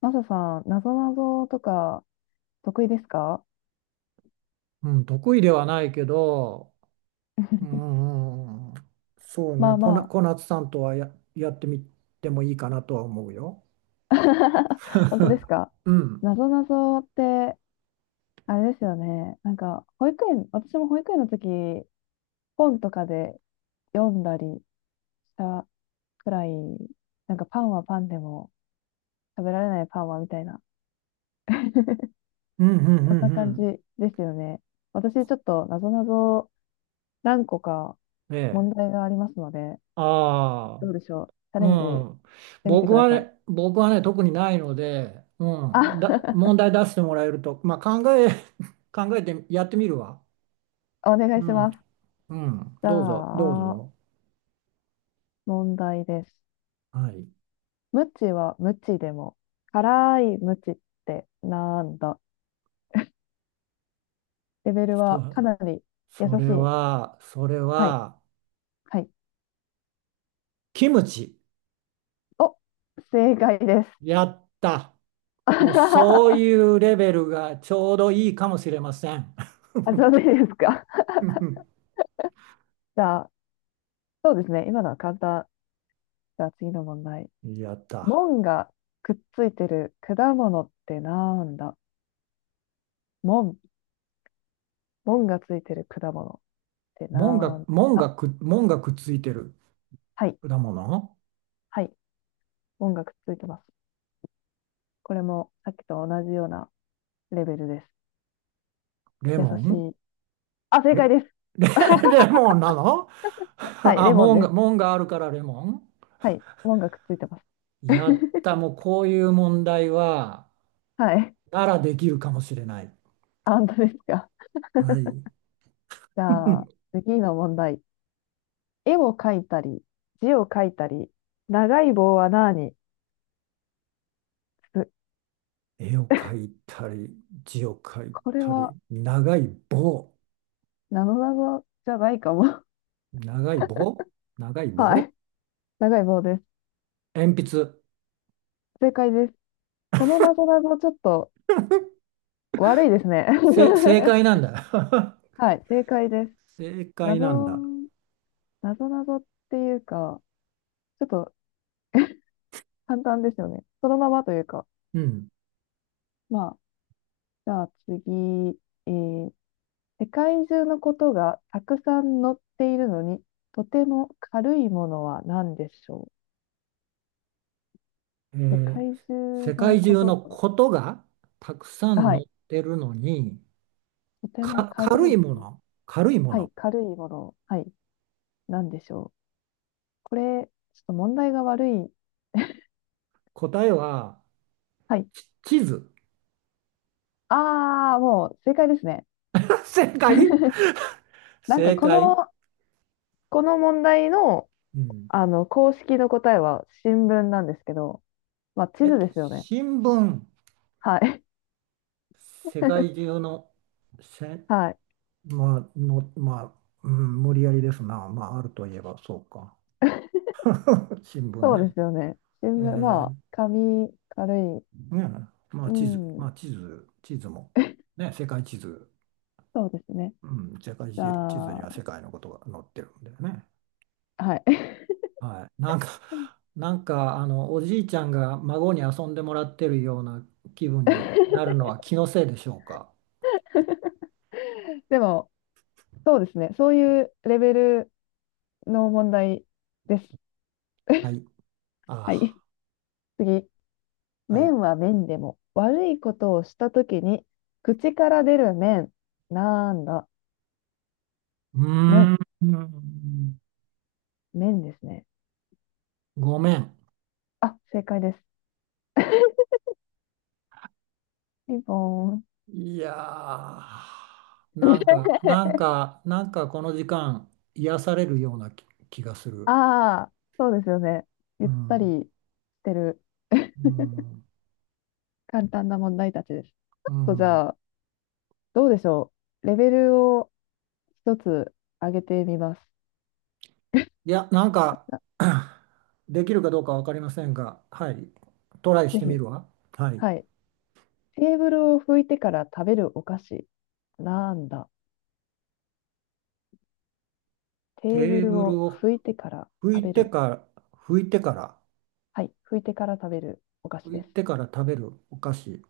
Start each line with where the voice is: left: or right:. left: マサさん、なぞなぞとか得意ですか？
right: うん、得意ではないけど、うん、そう
left: ま
right: ね、
left: あまあ。
right: 小夏さんとはやってみてもいいかなとは思うよ。
left: 本当です か？
right: うん、
left: なぞなぞって、あれですよね。なんか、保育園、私も保育園の時、本とかで読んだりしたくらい、なんかパンはパンでも食べられないパンはみたいな、
right: うん、うん、
left: そ
right: う
left: んな感じ
right: ん、
left: ですよね。私、ちょっとなぞなぞ何個か
right: うん。え
left: 問
right: え。
left: 題がありますので、
right: あ
left: ど
right: あ、
left: うでしょう。チャ
right: う
left: レンジし
right: ん。
left: てみて
right: 僕
left: くだ
right: は
left: さい。
right: ね、僕はね、特にないので、うん、
left: あ。
right: 問題出してもらえると、まあ、考えてやってみるわ。
left: お願
right: う
left: いし
right: ん、
left: ます。
right: うん、
left: じゃ
right: どうぞ、どう
left: あ、
right: ぞ。
left: 問題です。
right: はい。
left: 無知は無知でも、辛い無知ってなんだ？レベル
right: そ、
left: はかなり優
right: そ
left: し
right: れ
left: い。
right: は、それ
left: はい。
right: は、
left: はい。
right: キムチ。
left: お、正解です。
right: やった。もうそう
left: あ、
right: いうレベルがちょうどいいかもしれません。
left: ちょうどいいですか？じゃあ、そうですね。今のは簡単。じゃあ次の問題。
right: やった。
left: 門がくっついてる果物ってなんだ？門、門がついてる果物ってなんだ？
right: 門がくっついてる
left: はい。
right: 果物。
left: はい。門がくっついてます。これもさっきと同じようなレベルです。
right: レ
left: 優
right: モ
left: し
right: ン。
left: い。あ、正解
right: レ、
left: です。
right: レ、レモンなの？
left: はい、
right: あ、
left: レモンです。
right: 門があるからレモ
left: はい、モンがくっついてます。
right: ン。やった。もうこういう問題は、
left: はい、
right: ならできるかもしれない。
left: あ、本当ですか？
right: はい。
left: じゃあ、次の問題。絵を描いたり、字を書いたり、長い棒は何す？
right: 絵を描いたり、字を描い
left: これ
right: たり、
left: は、
right: 長い棒。
left: なぞなぞじゃないかも。
right: 長い棒。長い
left: は
right: 棒。
left: い、長い棒です。
right: 鉛筆。
left: 正解です。このなぞなぞちょっと悪いですね。
right: 正解なんだ。
left: はい、正解です。
right: 正
left: な
right: 解
left: ぞ、
right: なんだ。
left: なぞなぞっていうか、ちょっと簡単ですよね。そのままというか、
right: うん。
left: まあ、じゃあ次、えー世界中のことがたくさん載っているのに、とても軽いものは何でしょ
right: え
left: う？世
right: ー
left: 界中
right: 世
left: の
right: 界
left: こ
right: 中
left: と
right: の
left: が、
right: ことがたくさん
left: は
right: 載っ
left: い、
right: てるのに、
left: とても軽い
right: 軽
left: も
right: いも
left: の、
right: の、軽いも
left: は
right: の。
left: い、軽いもの、はい、何でしょう？これ、ちょっと問題が悪い。
right: 答えは、
left: はい。
right: 地図。
left: ああ、もう正解ですね。
right: 正解、
left: なんか
right: 正
left: こ
right: 解。
left: の、この問題の、
right: うん。
left: あの、公式の答えは新聞なんですけど、まあ、地図ですよね。
right: 新聞、
left: はい。
right: 世界中の、せ、
left: はい。
right: まあ、まあ、うん、無理やりですな。まあ、あるといえばそうか。新聞
left: そう
right: ね。
left: ですよね。新
right: え
left: 聞、まあ、
right: ー
left: 紙、軽い。
right: ねえ、ま
left: う
right: あ地図、
left: ん、
right: まあ地図、地図も、ね、世界地図、
left: そうですね。
right: うん、世界
left: じ
right: 地図
left: ゃ
right: に
left: あ、
right: は世界のことが載ってるんだよね。
left: はい。
right: はい。なんか、おじいちゃんが孫に遊んでもらってるような気分になる のは気のせいでしょうか。
left: でも、そうですね。そういうレベルの問題です。
right: はい。
left: はい。
right: あ
left: 次。
right: あ、はい。う
left: 面は面でも、悪いことをしたときに、口から出る面。なんだ。
right: ー
left: 面、
right: ん、
left: 面ですね。
right: ごめん。
left: あ、正解です。ピンポーン。
right: いやー、なんか、なん か、なんかこの時間、癒されるような気がする。
left: ああ、そうですよね。ゆ
right: う
left: った
right: ん。
left: りしてる。
right: うん
left: 簡単な問題たちです。ちょ
right: う
left: っとじ
right: ん。
left: ゃあ、どうでしょう。レベルを一つ上げてみます。
right: いや、なんか できるかどうかわかりませんが、はい。トライし
left: ぜ
right: てみ
left: ひ。
right: るわ。はい。
left: はい。テーブルを拭いてから食べるお菓子。なんだ。テーブ
right: テー
left: ル
right: ブル
left: を
right: を
left: 拭いてから
right: 拭
left: 食
right: い
left: べ
right: て
left: る。
right: から、拭いてから、
left: はい。拭いてから食べるお菓子
right: 拭
left: で
right: い
left: す。
right: てから食べるお菓子。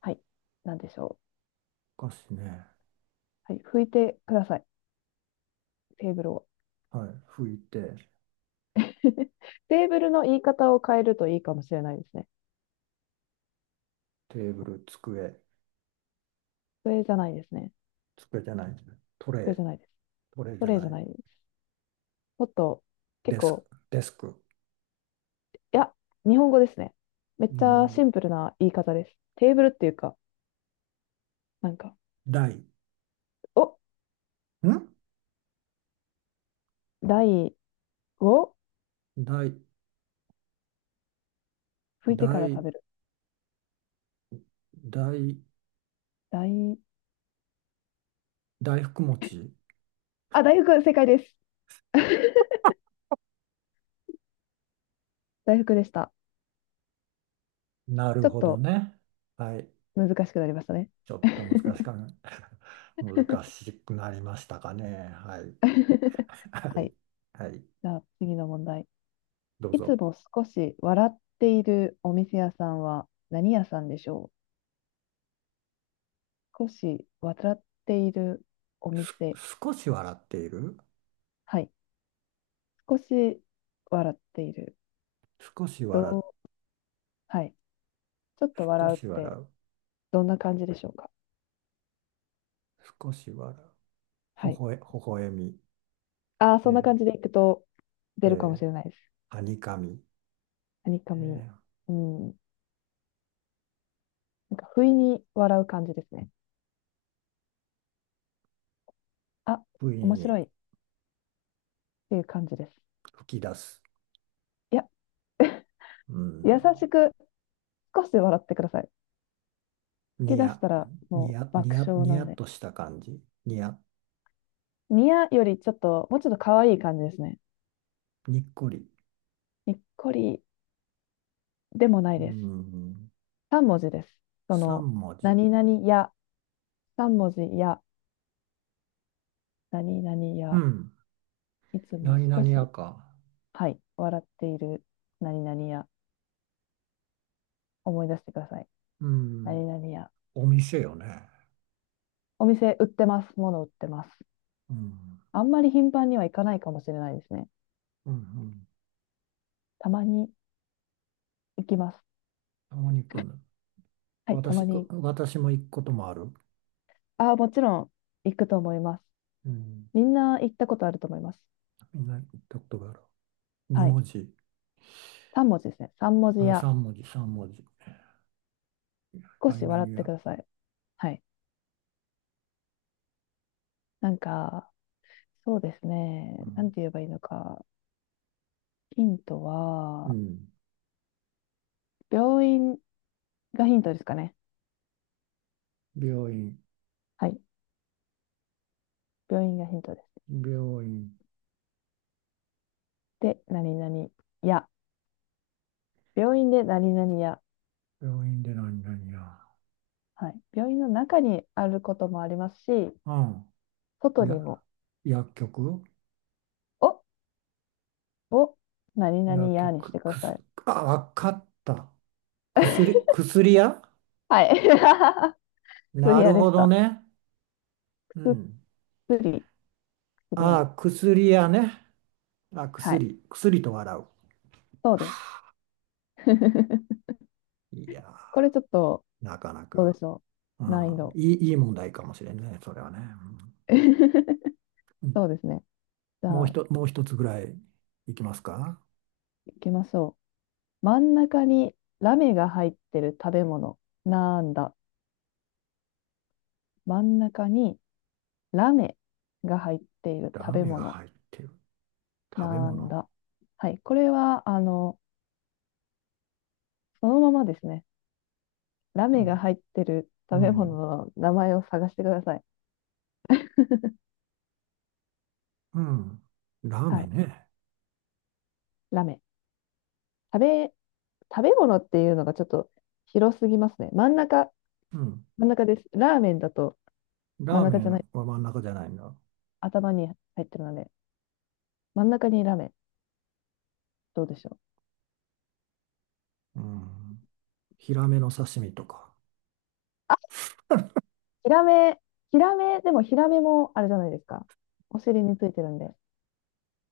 left: はい。なんでしょ
right: お菓子ね。
left: う。はい。拭いてください。テーブルを。
right: はい。拭いて、
left: テーブルの言い方を変えるといいかもしれないですね。
right: テーブル、机、
left: それじゃないですね。
right: 机じゃない、ト
left: そ
right: レ
left: れ
right: イ、
left: じゃないです。
right: トレイじ
left: そ
right: ゃ
left: れじ
right: な
left: ゃ
right: い、
left: ないです。もっと結
right: デスク、
left: 構
right: デスク。
left: いや、日本語ですね。めっち
right: 日
left: ゃ
right: 本
left: シ
right: 語。
left: ンプルな言い方です。テーブルっていうか、なんか、
right: 台。
left: お、
right: ん
left: 台を
right: 台、
left: 拭いてから食
right: 台、
left: べる。
right: 台、
left: 台、
right: 大福餅。
left: あ、大福、正解です。大福でした。
right: なる
left: ちょっ
right: ほど
left: と
right: ね。はい。
left: 難しくなりましたね。
right: ちょっと難しか な。難しくなりましたかね。はい。は
left: は
right: い。
left: い。
right: はい。
left: じゃあ次の問題。
right: どう
left: いつ
right: ぞ。
left: も少し笑っているお店屋さんは何屋さんでしょう？少し笑っているお
right: す、
left: 店。
right: 少し笑っている。
left: はい。少し笑っている。
right: 少し
left: ど
right: 笑う。
left: う、はい。ちょっと
right: 少
left: 笑うっ
right: し笑
left: て
right: う。
left: どんな感じでしょうか。
right: 少し笑う。ほ
left: はい。
right: ほえ、ほほえみ。
left: ああ、そんな感
right: え
left: じでいくと出
right: ー
left: るかも
right: え
left: しれないです。
right: はにかみ。
left: はにか
right: え
left: み。
right: ー
left: うん。なんか、不意に笑う感じですね。あ、
right: 不意
left: 面
right: に
left: 白いっていう感じです。
right: 吹き出す。
left: いや、
right: う
left: 優
right: ん。
left: しく少し笑ってください。
right: に
left: 吹き出し
right: や、
left: たらも
right: に
left: う
right: や、に
left: 爆
right: や、
left: 笑
right: に
left: な
right: や
left: ん
right: っ
left: で。
right: とした感じ。にや、
left: ニヤよりちょっと、もうちょっと可愛い感じですね。
right: にっこり。
left: にっこりでもない
right: う
left: です。
right: ん。
left: 3文字です。そ
right: 三
left: の、
right: 文字。
left: 何々や、3文字や、何々
right: う
left: や、
right: ん。
left: いつも
right: 何
left: 少
right: 々や
left: し
right: か。
left: はい、笑っている何々屋、思い出してください。
right: うん。
left: 何々屋。
right: お店よね。
left: お店売ってます。物売ってます。
right: うん。
left: あんまり頻繁には行かないかもしれないですね。
right: うんうん。
left: たまに行きます。
right: たまに行くんだ。
left: はい、た
right: 私、
left: ま
right: う
left: に。
right: 私も行くこともある。
left: ああ、もちろん行くと思います。
right: うん。
left: みんな行ったことあると思います。
right: みんな行ったことがある。2
left: はい。
right: 文字。
left: 3文字ですね。3文字
right: あ、
left: 屋。
right: 3文字、3文字。
left: 少し
right: 何々
left: 笑って
right: や。
left: ください。はい。なんか、そうです
right: う
left: ね。なん
right: ん。
left: て言えばいいのか。ヒント
right: う
left: は、
right: ん。
left: 病院がヒントですかね。
right: 病院、
left: はい。病院がヒントです。
right: 病院、
left: で、何々屋。病院で何々や、
right: 病院で何々や。
left: はい、病院の中にあることもありますし、
right: うん。
left: 外に
right: や、
left: も、
right: 薬局
left: お、お、何々
right: 薬
left: やにし
right: 局、
left: てください。
right: あ、わかった。薬、薬屋
left: はい。薬
right: な
left: 屋
right: る
left: で
right: ほ
left: し
right: ど
left: た。
right: ね。うん。
left: 薬、薬屋。
right: あ、薬屋ね。あ、
left: はい。
right: 薬と笑う。
left: そうです。
right: いや
left: これちょっと、
right: ー、なかな
left: どう
right: か。
left: でしょ
right: う
left: う。難易
right: ん、
left: 度。
right: いい問題かもしれんね、それはね。うん、
left: そうですね。じゃあ、
right: もう一つぐらいいきますか。
left: 行きましょう。真ん中にラメが入ってる食べ物。なんだ。真ん中にラメが入っている
right: ラ
left: 食
right: ー
left: べ
right: メンが
left: 物。
right: 入ってる。食べ
left: なん
right: 物。
left: だ。はい。これは、あの、そのままですね。ラ
right: う
left: メが
right: ん、
left: 入ってる
right: う
left: 食べ物
right: ん、
left: の名前を探してください。
right: うん。ラー
left: は
right: メン
left: い。
right: ね。
left: ラメ。食べ、食べ物っていうのがちょっと広すぎますね。真ん中、
right: うん。
left: 真ん中です。ラーメンだと真
right: ラ
left: ん
right: ーメ
left: 中じ
right: ン
left: ゃない。
right: は真ん中じゃないんだ。
left: 頭に入ってるので、真ん中にラメ。どうでしょう。
right: うん。ヒラメの刺身とか。
left: ヒラメ、ヒラメ、でもヒラメもあれじゃないですか。お尻についてるんで、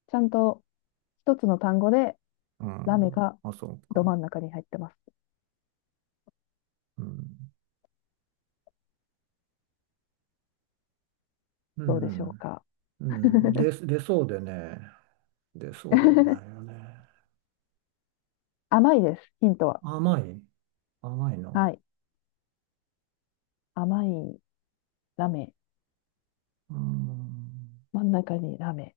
left: ちゃんと一つの単語で
right: う
left: ラメ
right: ん。
left: が
right: あ、そう
left: ど
right: か。
left: 真ん中に入ってます。
right: うん。う
left: どうでしょう
right: ん。
left: か。
right: うん。出そうでね。出そうでねあな いよね。
left: 甘いです、ヒントは。
right: 甘い。甘いの。
left: はい。甘いラメ。
right: うん。
left: 真ん中にラメ。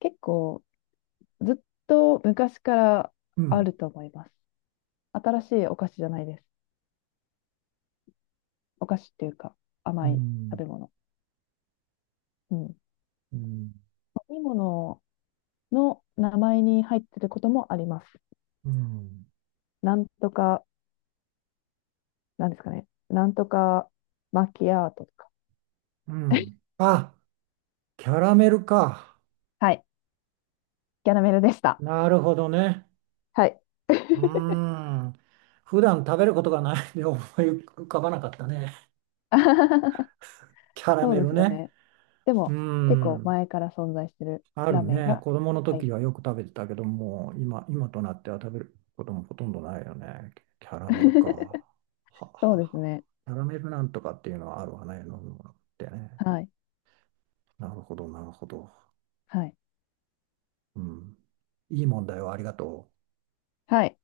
left: 結構、ずっと昔から
right: う
left: あ
right: ん。
left: ると思います。新しいお菓子じゃないです。お菓子っていうか、
right: う
left: 甘い食
right: ん
left: べ物。うん。飲
right: うん。
left: み物の名前に入ってることもあります。
right: うん。
left: なんとか、なんですかね。なんとかマキアートとか。
right: うん。あ、キャラメルか。
left: はい。キャラメルでした。
right: なるほどね。
left: はい。
right: う ん。普段食べることがないんで思い浮かばなかったね。
left: あははは
right: キャラ
left: そう
right: メ
left: で
right: ル
left: すよ
right: ね。
left: ね。で
right: う
left: も、結構
right: ん。
left: 前から存在してる
right: ある
left: ラメ
right: ね。
left: が
right: 子供の
left: 入っ。
right: 時はよく食べてたけども、今となっては食べることもほとんどないよね。キャラメルか。はは
left: そうです
right: は。
left: ね。
right: キャラメルなんとかっていうのはあるわね。飲むものってね。
left: はい。
right: なるほど、なるほど。
left: はい。
right: うん。いい問題をありがとう。
left: はい。